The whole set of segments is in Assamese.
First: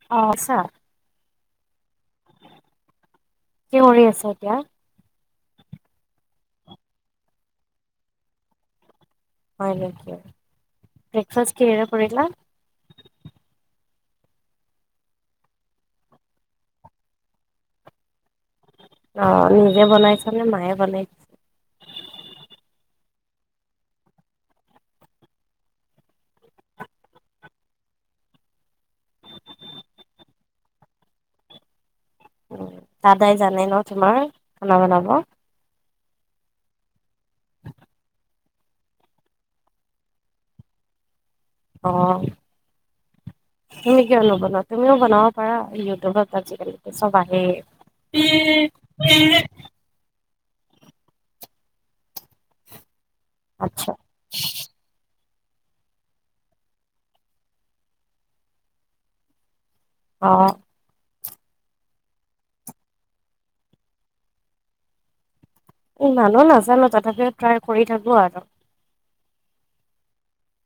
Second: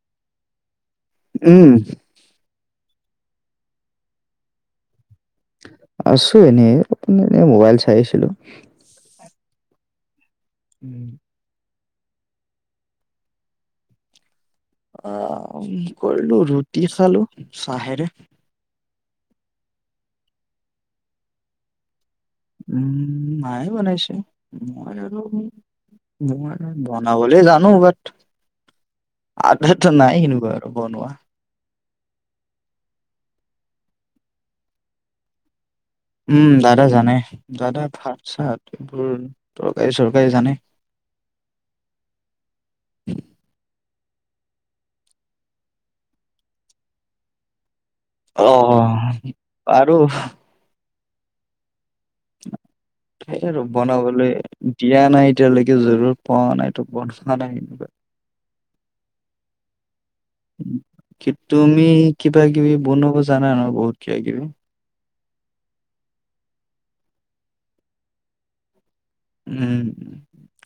[unintelligible] উম। কি কৰি আছা এতিয়া? আছো এনেই এনে মোবাইল চাই আছিলো। হয় নেকি? উম। ব্ৰেকফাষ্ট কি'হেৰে কৰিলা? আহ, কৰিলো ৰুটি খালো চাহেৰে। অ' নিজে বনাইছানে মায়ে বনাই উম, মায়ে বনাইছে। মই বনাবলে জানো। বাট [unintelligible] নাই সেনেকুৱা আৰু বনোৱা। উম! দাদাই জানে ন' তোমাৰ খানা বনাব? উম, দাদা জানে, দাদা ভাত-চাত এইবোৰ তৰকাৰী-চৰকাৰী জানে। অ'। তুমি কিয় নবনাৱা তুমিও বনাব পাৰা ইউটিউবত আজিকালি চব আহেই। অ', পাৰোঁ। সেই আৰু আচ্ছা বনাবলে দিয়া নাই এতিয়ালৈকে জৰুৰ পোৱা নাইতো [unintelligible] অ'। কি তুমি কিবা-কিবি বনাব জানা ন' বহুত কিবা-কিবি? ইমানো নাজানো তথাপি ট্ৰাই কৰি থাকো আৰু। উম,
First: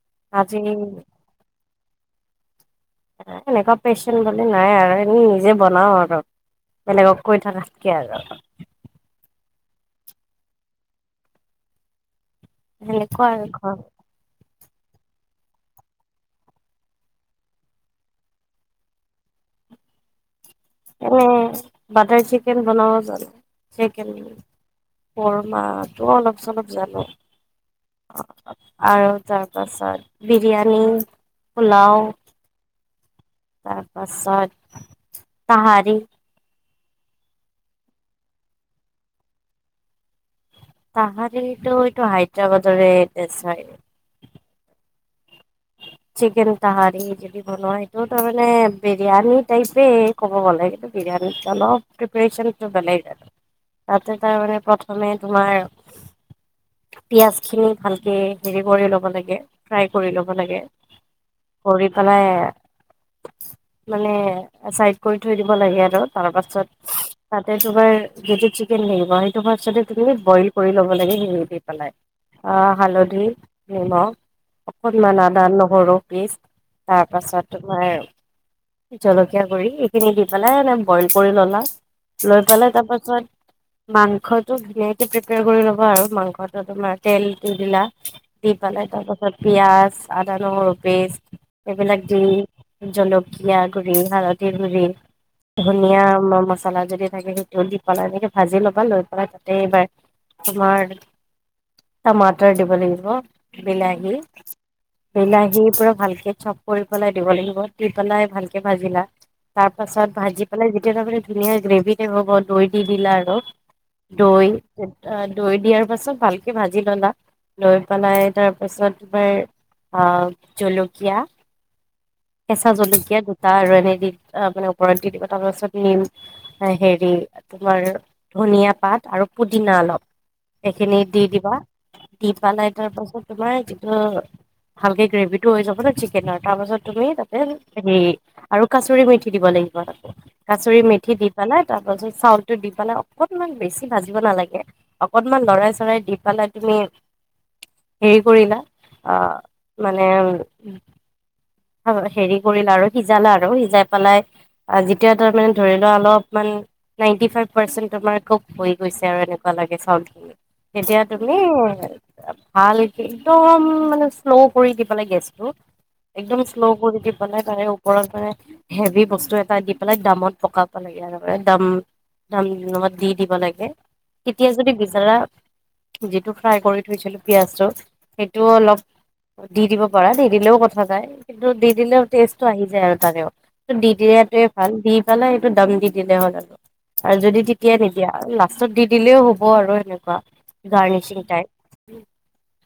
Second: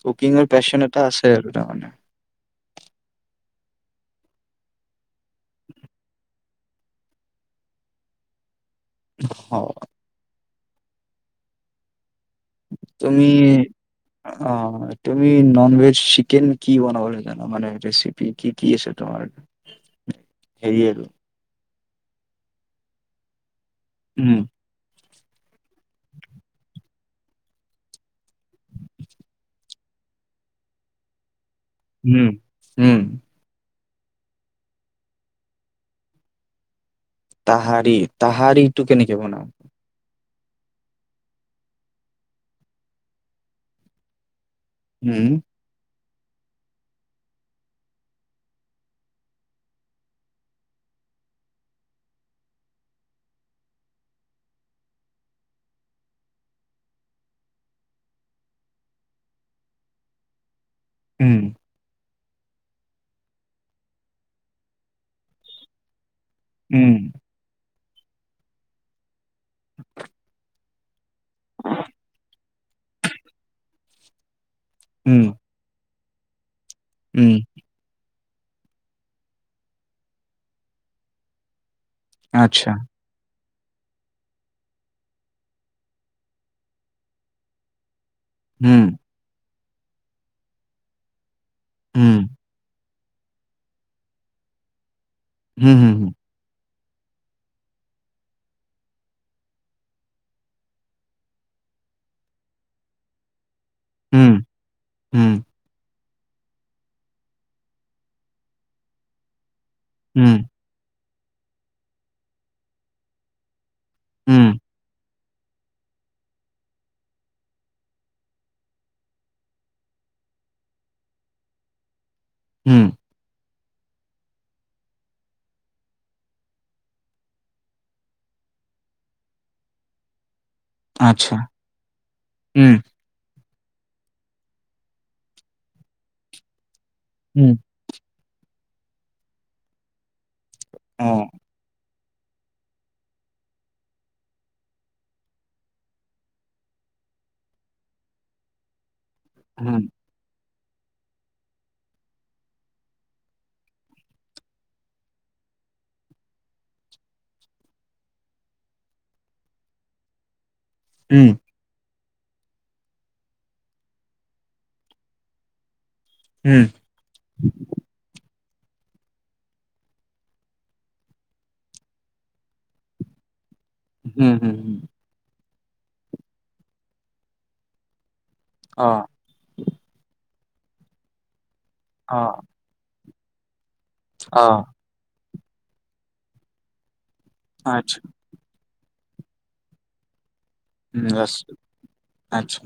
কুকিংৰ আজি পেশ্বন এটা আছে আৰু তাৰমানে। এনেকুৱা পেশ্বন বুলি নাই আৰু এনে নিজে বনাও আৰু। বেলেগক কৈ থাকাতকে আৰু। অঁ। তুমি সেনেকুৱা আৰু ঘৰত অ' তুমি নন ভেজ চিকেন কি বনাবলে জানা? মানে ৰেচেপি কি কি আছে তোমাৰ? [unintelligible] হেৰি আৰু এনে বাটাৰ চিকেন বনাব জানো চিকেন [unintelligible] উম, সেইটোও অলপ চলপ জানো। আৰু তাৰপাছত বিৰিয়ানী পোলাও উম, উম, তাৰপাছত তাহাৰি। তাহাৰি তাহাৰিটো কেনেকে বনাও? তাহাৰি এইটো এইটো হাইদ্ৰবাদৰে দেছ হয়। হম। চিকেন তাহাৰি যদি বনোৱাই এইটো তাৰমানে বিৰিয়ানী টাইপে। ক'ব গ'লে এইটো বিৰিয়ানী অলপ প্ৰিপ্যেচনটো বেলেগ আৰু। তাতে তাৰমানে প্ৰথমে তোমাৰ পিঁয়াজখিনি ভালকে হেৰি কৰি ল'ব লাগে, ফ্ৰাই কৰি ল'ব লাগে। ওম। কৰি পেলাই মানে চাইড কৰি থৈ দিব লাগে আৰু তাৰ পাছ ছত উম, তাতে তোমাৰ [unintelligible] চিকেন থাকিব তোমাৰ সেইটো হোৱাৰ পাছতে তুমি বইল কৰি ল'ব লাগে [unintelligible] দি পেলাই অহ হালধি, নিমখ অকনমান উম, আদা, নহৰু পিচ তাৰ উম, পাছত তোমাৰ জলকীয়া গুড়ি এইখিনি দি পেলাই এনে বইল কৰি ললা। লৈ আচ্ছা, পেলাই তাৰপাছত মাংসটো ধুনীয়কে প্ৰিপেয়াৰ কৰি ল'বা আৰু মাংসটো তোমাৰ তেল দি দিলা। দি উম, পেলাই তাৰ পাছত পিয়াজ, আদা, নহৰু পেষ্ট এইবিলাক উম, দি জলক কীয়া গুড়ি, হালধিৰ গুড়ি, হুম, হুম, ধনিয়া হুম, ম মচ চলা যদি থাকে সেইটোও দি পেলাই এনেকে ভাজি ল'বা লৈ পেলাই তাতে এইবাৰ তোমাৰ টামাটৰ দিব লাগিব। বিলাহী, উম, উম, বিলাহী পুৰা ভালকে চফ কৰি পেলাই দিব লাগিব। টিপ পেলাই ভালকে ভাজিলা। তাৰ পাছত উম, ভাজি পেলাই যেতিয়া তাৰমানে ধুনীয়া গ্ৰেভি টাইপ হ'ব দৈ দি দিলা আৰু। দৈ, উম, দৈ দিয়াৰ পাছত ভাল কে ভাজি ললা লৈ পেলাই তাৰপাছত তোমাৰ আহ জলকীয়া চা উম, জলকীয়া দুটা আৰু এনেদিন মানে ওপৰত দি দিবা তাৰপাছত নিম হেৰি তোমাৰ ধুনীয়া পাত আৰু পুদিনা অলপ। এইখিনি দি আচ্ছা, দিবা, দি পেলাই উম, তাৰ পাছত তোমাৰ যিটো ভালকে গ্ৰেভিটো হৈ যাব ন চিকেনৰ তাৰ পাছত তুমি তাতে উম, হেৰি আৰু কাচৰি মেথি দিব লাগিব ততে কাচৰি মেথি অ', দি পেলাই তাত ৰলছত চাউলতটো দি পেলাই অকনমান বেছি ভাজিব নালাগে। অকনমান লৰাই চৰাই দি পেলাই তুমি হেৰি কৰিলা আ উম, মানে উ হেৰি কৰিলা আৰু সিজালা আৰু সিজাই পেলাই। যেতিয়া তাৰ মানে ধৰি লোৱা অলপমান নাইটি ফাইভ পাৰ্চে তোমাৰ কুক হৈ গৈছে আৰু এনেকুৱা লাগে চাউলখিনি। তেতিয়া উম, তুমি ভালকে একদম মানে শ্ল কৰি দি পেলাই গেছটো একদম উম, শ্লহ কৰি দিব পানে পানে ওপৰত মানে হেভি বস্তু এটা দি পেলাই দামত পকাব লাগে আৰু দাম ধাম অমত দি দিব লাগে। হুম, তেতিয়া হুম, যদি হুম, বিচাৰা যিটো ফ্ৰাই কৰি থৈছিলো পিয়াজটো। সেইটো অলপ অ', দি দিব পাৰা দি দিলেও কথা যায় কিন্তু দি দিলেও অ', টেষ্টটো আহি যে আৰু তাৰেও দি দিয়াতেও অ'। ভাল দি পেলাই সেইটো দাম দি দিলে হ'ল আৰু আৰু যদি তেতিয়া আচ্ছা নিদিয়া আৰু লাষ্টত দি দিলেও হ'ব আৰু সেনেকুৱা উম গাৰ্নিচিং ৰাস- টাইপ আচ্ছা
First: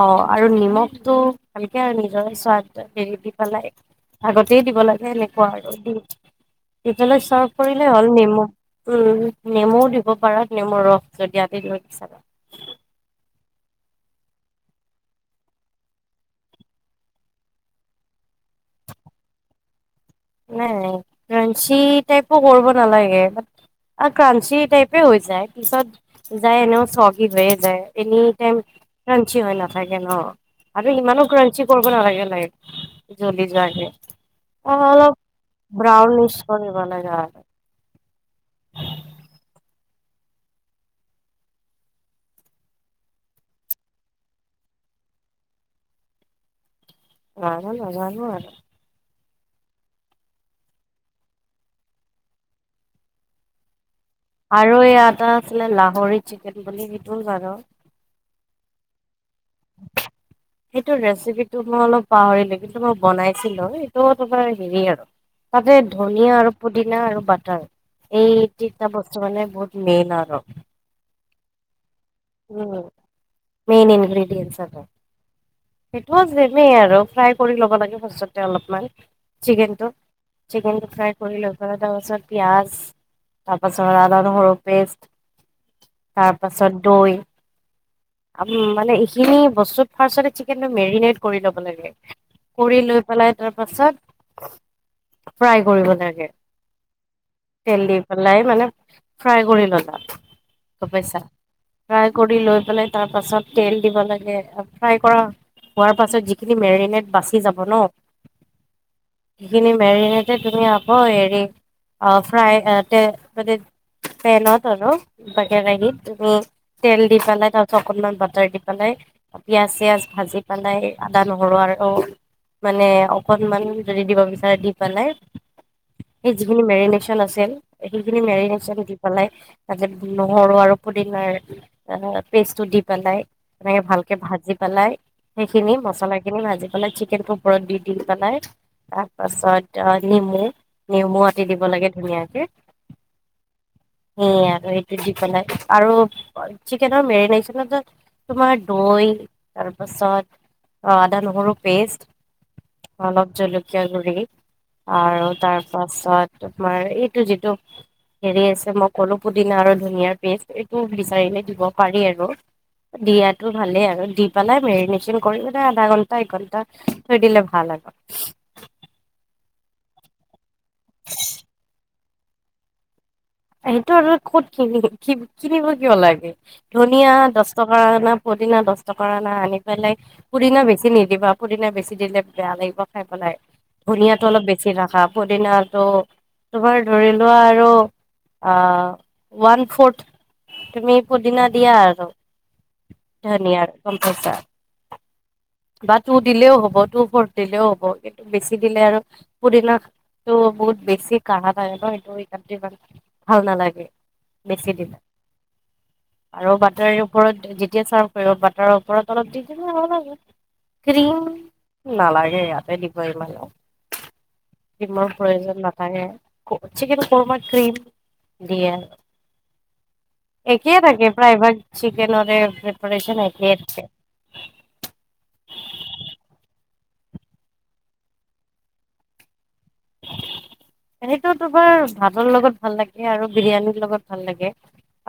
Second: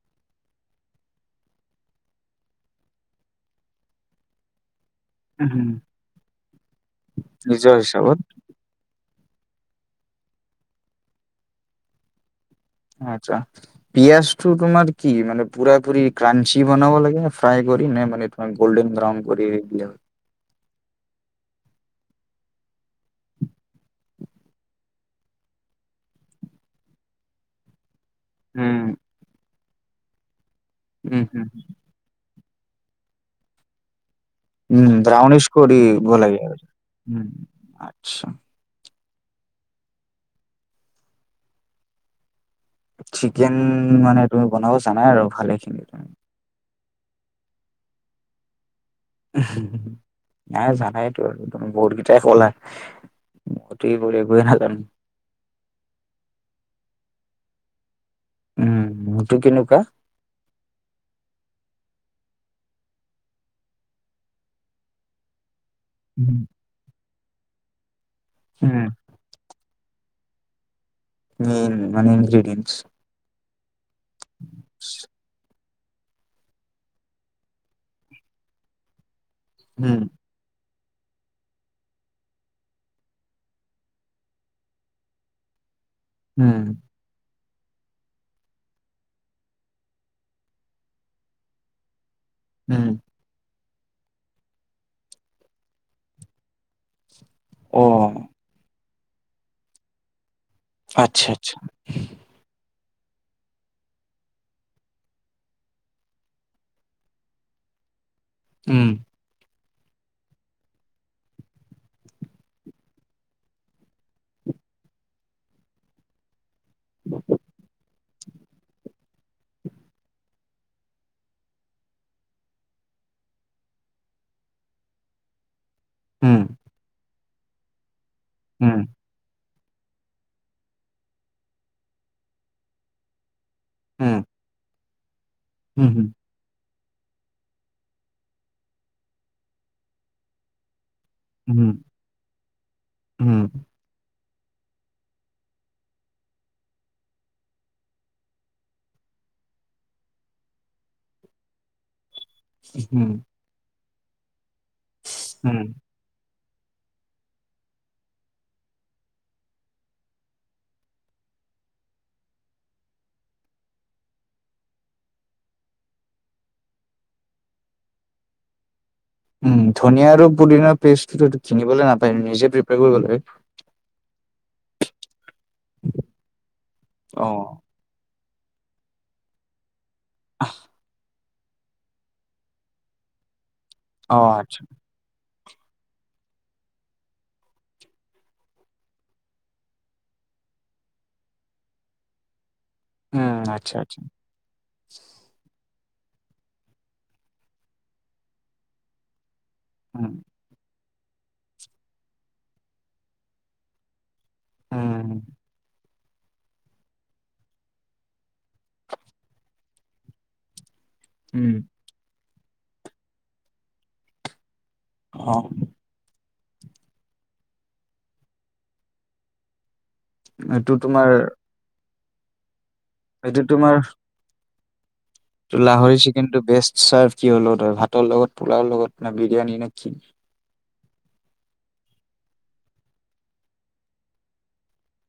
অ আৰু নিমখটো ভালকে [unintelligible] হেৰি দি পেলাই, আগতে দিব লাগে। চোৱা হুম, আৰু দিপেলেই চাৰ্ভ নিজৰ কৰিলে হ'ল হিচাপত নেমু। উম, নেমুও দিব পাৰা নেমু ৰস যদি আতি দিব বিচাৰা। আচ্ছা। পিয়াজটো তোমাৰ কি মানে পুৰা পুৰি ক্ৰাঞ্চি বনাব লাগে, ফ্ৰাই কৰি, নে মানে গ'ল্ডেন ব্ৰউন কৰি দিলে হয়। নাই নাই, ক্ৰানঞ্চি টাইপো কৰিব নালাগে। আৰু ক্ৰাঞ্চি টাইপে হৈ যায়, পিছত যায় এনেও চগী হৈয়ে যায়। এনিটাইম উম ক্ৰাঞ্চি হৈ নাথাকে ন' আৰু ইমানো ক্ৰাঞ্চি কৰ ত' নালাগে নালাগে জলি যোৱাকে। অ উম, অলপ ব্ৰাউনিছ কৰিব ব্ৰাউনিছ লাগে কৰিব লাগে উম, আৰু আচ্ছা। চিকেন মানে তুমি বনাব জানাই আৰু ভালেখিনি তুমি। সিমানো নাজানো আৰু। উম, নাই জানায়েতো আৰু তুমি বহুত কেইটায়ে কলা। [unintelligible] আৰু এই এটা আছিলে লাহৰি চিকেন বুলি সেইটো বাৰু। উম, সেইটো কেনেকুৱা? [unintelligible] সেইটো ৰেচিপিটো মই অলপ পাহৰিলোঁ, কিন্তু মই বনাইছিলোঁ। সেইটো তোমাৰ হেৰি আৰু। তাতে ধনিয়া উম আৰু পুদিনা আৰু বাটাৰ এই উম, তিনিটা বস্তু মানে বহুত মেইন আৰু। মেইন মানে ইনগ্ৰেডিয়েন্টচ উম, মেইন ইংগ্ৰিদিয়েঞ্চ আৰু। সেইটোও চেমেই আৰু ফ্ৰাই কৰি ল'ব লাগে, ফাৰ্ষ্টটৈ অলপমান চিকেনটো উম চিকেনটো ফ্ৰাই কৰি লৈ পেলাই তাৰপাছত পিয়াজ তাৰপাছত আদা নহৰু পেষ্ট। উম তাৰপাছত দৈ, মানে এইখিনি বস্তুত ফাৰ্ষ্টটে সেইকাৰণে মেৰিনেট কৰি ল'ব লাগে, কৰি উম লৈ কৰি পেলাই তাৰপাছত ফ্ৰাই কৰিব লাগে। অ তেল দি পেলাই মানে ফ্ৰাই কৰি ল'লা গম পাইছা। আচ্ছা আচ্ছা ফ্ৰাই কৰি লৈ পেলাই তাৰপাছত তেল দিব লাগে আৰু ফ্ৰাই কৰা হোৱাৰ পাছত যিখিনি মেৰিনেট বাচি যাব ন' উম। সিখিনি মেৰিনেটে তুমি আকৌ হেৰি অহ, ফ্ৰাই এ তে-তাতে পেনত আৰু বা কেৰাহিত তুমি তেল দি পেলাই তাৰপিছত অকনমান বাটাৰ দি পেলাই, পিঁয়াজ-চিয়াজ ভাজি মানে আদা নহৰু আৰু অ মানে অকনমান যদি দিব বিচাৰে, দি পেলাই। সেই উম যিখিনি মেৰিনেচন আছিল, সেইখিনি মেৰিনেচন উম দি পেলাই, তাতে নহৰু আৰু পুদিনাৰ পেষ্টটো দি পেলাই। তেনেকে উম ভালকে ভাজি পেলাই, সেইখিনি উম মচলা গোটেইখিনি ভাজি পেলাই, চিকেন ওপৰত দি দি পেলাই। তাৰপাছত অহ নেমু, নেমু আটি দিব উম লাগে ধুনীয়াকে। [unintelligible] উম সেয়ে আৰু সেইটো দি পেলাই আৰু চিকেনৰ মেৰিনেচনত তোমাৰ দৈ তাৰপাছত অ আদা নহৰুৰ পেষ্ট, উম অলপ জলক কীয়া গুৰি আৰু উম তাৰ পাছত তোমাৰ এইটো যিটো হেৰি আছে মই ক'লো পুদিনা আৰু ধুনীয়াৰ পেষ্ট এইটো বিচাৰিলে দিব পাৰি আৰু। দিয়াতো ভালে আৰু দি পেলাই মেৰিনেশন কৰি মানে আধা ঘন্টা এক ঘন্টা থৈ দিলে ভাল আৰু। উম ধুনীয়া আৰু পুদিনাৰ পেষ্টটো কিনিবলৈ নাপায় নিজে প্ৰিপিয়াৰ কৰিব লাগে। সেইটো আৰু ক'ত কিনি কি কিনিব কিব লাগে, ধুনীয়া অ দহ টকা অনা, পুদিনা দহ টকাৰ অনা, আনি পেলাই পুদিনা বেছি নিদিবা পুদিনা বেছি দিলে বেয়া লাগিব খাই পেলাই, অ ধুনীয়াটো অলপ আচ্ছা বেছি ৰাখা পুদিনাটো তোবাৰ ধৰি লোৱা আৰু অ ওৱান ফৰ্থ তুমি পুদিনা দিয়া আৰু। উম আচ্ছা ধুনীয়াৰ আচ্ছা কম্পচাৰ বা টু দিলেও হ'ব, টু ফৰ্থ দিলেও হ'ব, কিন্তু বেছি দিলে আৰু পুদিনা উম। টো বহুত বেছি কাঢ়া লাগে ন সেইটো [unintelligible] ইমান ভাল নালাগে বেছি দিলে। উম আৰু বাটাৰৰ ওপৰত যেতিয়া চাৰ্ভ কৰিবা বাটাৰৰ ওপৰত অলপ দি দিব লাগে। ক্ৰীম উম নালাগে ইয়াতে দিব ইমান, ক্ৰীমৰ অ প্ৰয়োজন না নালাগে, চিকেন কৰমা ক্ৰিম দিয়ে। এইটো একেই তোমাৰ থাকে, প্ৰায়ভাগ চিকেনৰে প্ৰিপেৰেচন এইটো একেই থাকে। ত লাহৰি চিকেনটো বেষ্ট চাৰ্ভ কি হ'ল তই ভাতৰ লগত, পোলাওঁ লগত, নে বিৰিয়ানী নে কি এনেতো তোমাৰ ভাতৰ লগত ভাল লাগে আৰু বিৰিয়ানীৰ লগত ভাল লাগে।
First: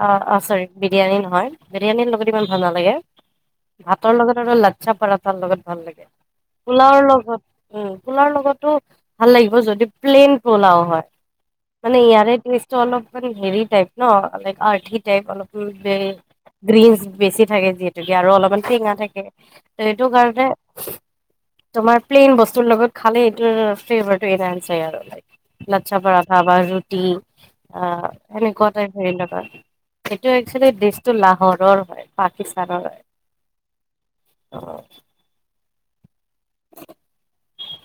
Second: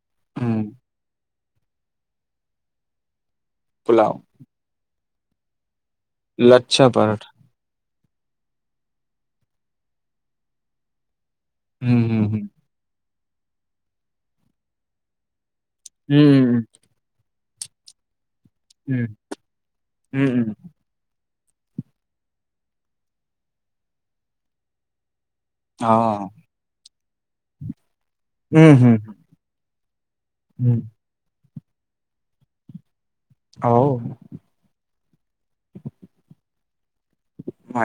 অ অ উম চৰি বিৰিয়ানী নহয় বিৰিয়ানীৰ লগত ইমান ভাল নালাগে। পোলাও ভাতৰ লগত লচ্ছা পাৰঠাৰ লগত ভাল লাগে, লাচ্ছা পোলওৰ পৰঠা লগত উম পোলাওৰ লগতো ভাল লাগিব যদি প্লেইন পোলাও হয়। মানে উম উম ইয়াৰেটো [unintelligible] অলপান হেৰি টাইপ ন আৰ্থি টাইপ অলপ উ বে উম গ্ৰীনছ বেছি থাকে যিহেতুকে আৰু অলপমান টেঙা উম থাকে, ত সেইটো উম উম উম কাৰণে উম তোমাৰ প্লেইন বস্তুৰ লগত খালে এইটো ফ্লেভাৰটো ইনহেঞ্চ হয় আৰু অ লচ্ছা পৰাঠা বা ৰুটি আহ উম সেনেকুৱাটাই হম হেৰি লগত। এইটো উম একচোয়েলি দিছ টো লাহোৰৰ হয়, পাকিস্তানৰ হয়। অও। ত'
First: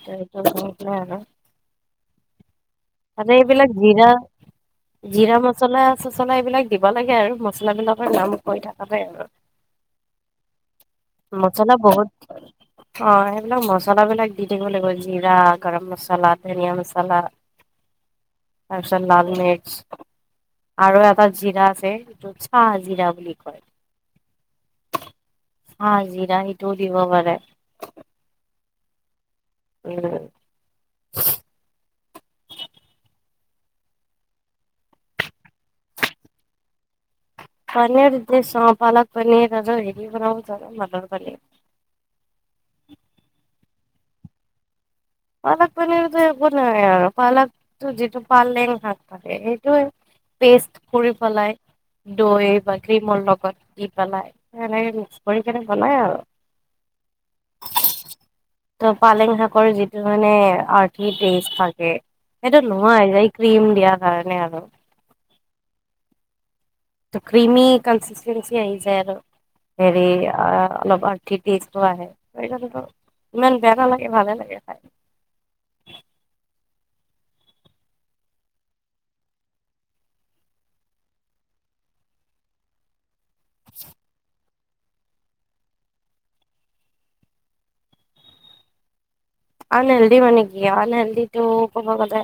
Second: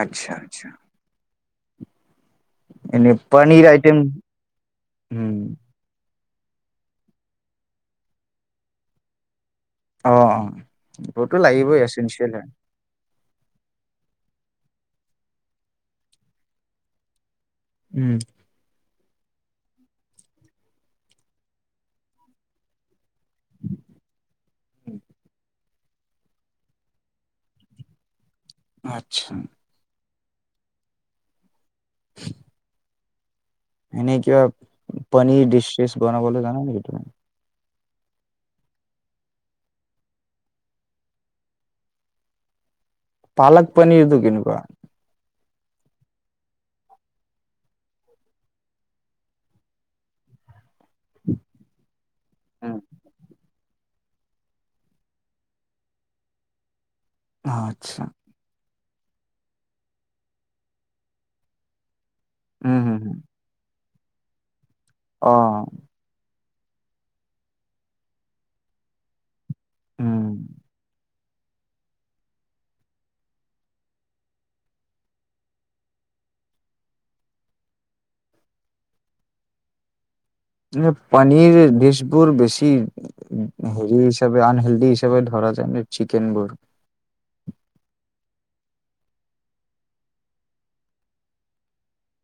আচ্ছা আচ্ছা এনে তাতে পনীৰ এইবিলাক আইটেম জিৰা জিৰা উম, মছলা-চচলা এইবিলাক দিব লাগে আৰু মছলা বিলাকৰ নাম হৈ থাকতে আৰু [unintelligible] অ ৰ'দটো মছলা লাগিবই বহুত এচেঞ্চিয়েল হয়। অ এইবিলাক মছলাবিলাক দি থাকিব লাগিব জিৰা, গৰম মছলা, ধনিয়া মছলা, উম। তাৰপিছত লালমিৰ্চ আৰু এটা জৰা আছে যিটো চা জিৰা বুলি কয়। চা জিৰা সিটোও দিব পাৰে। আচ্ছা। উম। [unintelligible] এনেই কিবা পনীৰ ডিছ চিছ বনাবলৈ জানা নেকি তুমি? পনীৰ [unintelligible] অ পালক পনীৰ তাৰপিছত হেৰি বনাব জানো মটৰ পনীৰ। পালক পনীৰটো কেনেকুৱা? পালক পানীৰতো একো নাই আৰু পালাকটো যিটো পালেং শাক থাকে সেইটোৱে। পেষ্ট কৰি পেলাই দৈ বা ক্ৰীমৰ লগত। দি পেলাই সেনেকে মিক্স কৰিকেনে বনাই আৰু। আচ্ছা। ত পালেং শাকৰ যিটো মানে আৰ্থিক টেষ্ট থাকে সেইটো উম, হুম, নোহোৱা হৈ হুম। যায়। ক্ৰিম দিয়াৰ কাৰণে আৰু। অ। ক্ৰিমি কন্সিষ্টেঞ্চি আহি যাই আৰু হেৰি উম, আ অলপ ঠি টেষ্টটো আহে, তাৰপিছত এইটো ইমান বেয়া নালাগে ভালে লাগে খাই। পনীৰ দিছবোৰ বেছি হেৰি হিচাপে আনহেল্দি হিচাপে ধৰা যায় যে চিকেন বোৰ। আনহেলদি মানে কি আনহেলদিটো ক'ব গলে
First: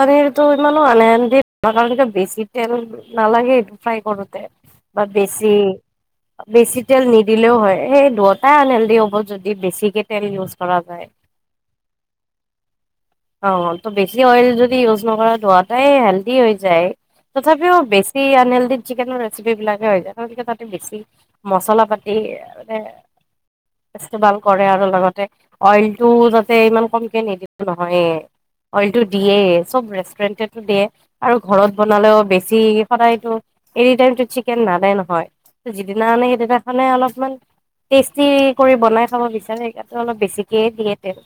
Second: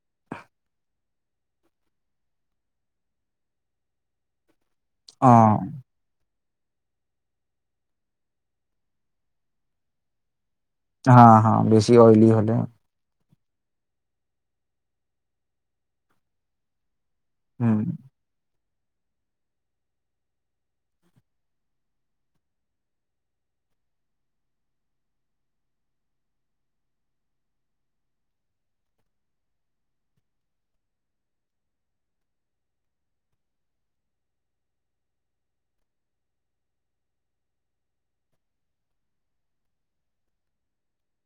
পনীৰটো ইমানো আনহেলদি আমাৰ কাৰণ বেছি তেল নালাগেটো ফ্ৰাই কৰোতে, বা বেছি অ', বেছি তেল নিদিলেওঁ হয়, সেই দুয়োটাই আনহেল্ডি হ'ব যদি বেছিকে তেল ইউজ কৰা যায়ম হা হা বেছি অইলি হলে। অ ত বেছি অইল যদি ইউজ নকৰা দুৱাটাই হেল্ডি হৈ যায়, তথাপিও উম, বেছি বেছি আনহেলদি চিকেনৰ ৰেচিপি বিলাকে হৈ যায় কাৰণ কিয়‌ তাতে বেছি মচলা পাতি মানে ইস্তমাল কৰে আৰু লগতে অইলটো যাতে ইমান কমকে নিদলেও হয়ে অইলটো দিয়ে চব ৰেষ্টুৰেণ্টতে দিয়ে। আৰু ঘৰত বনালেও বেছি সদায়তো এনি টাইমতো চিকেন নানে নহয়। যিদিনা আনে সেইদিনাখনে অলপমান টেষ্টি কৰি বনাই খাব বিচাৰে সেই কাৰণে অলপ বেছিকৈ দিয়ে তেল।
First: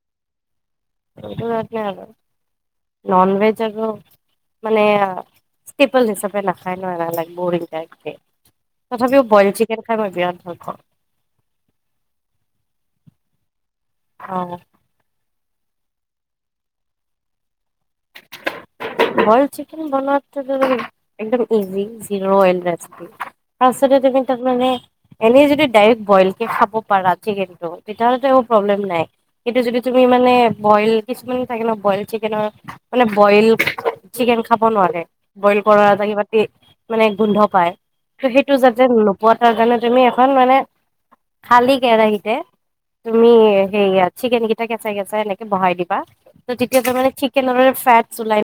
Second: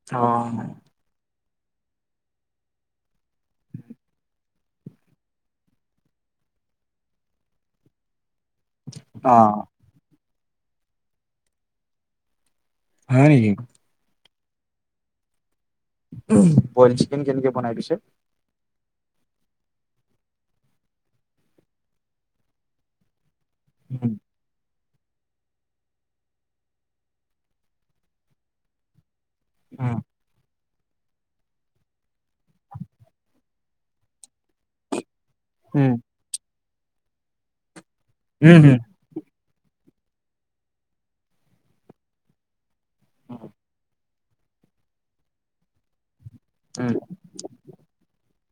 অহ। এইটো কাৰণে আৰু, নন ভেজ আৰু মানে আ চিম্পল হিচাপে নাখায় ন এনেকে লাইক বৰিং টাইপ কে। তথাপিও বইল অ', চিকেন খাই মই বিৰাট ভাল পাওঁ। হয় নেকি? অহ। বইল চিকেন কেনেকে বনাই পিছে? বইল চিকেন বনোৱাটো তোৰ একদম ইজি জিৰ অইলৰেচপি। তাৰপিছতে তুমি তাত মানে এনেই যদি ডাইৰেক্ট বইল কে খাব পাৰা চিকেনটো তেতিয়া হ'লেটো একো প্ৰব্লেম নাই। কিন্তু যদি তুমি মানে বইল কিছুমান থাকে ন বইল চিকেনৰ মানে বইল চিকেন খাব নোৱাৰে বইল কৰা এটা কিবা তে মানে গোন্ধ পায়। ত' সেইটো যাতে নোপোৱা তাৰ কাৰণে তুমি এখন মানে খালি কেৰাহীতে তুমি সেইয়া চিকেন কেইটা কেঁচা কেঁচাই এনেকে বহাই দিবা। ত' তেতিয়া তাৰমানে চিকেনৰে ফেটছ ওলাই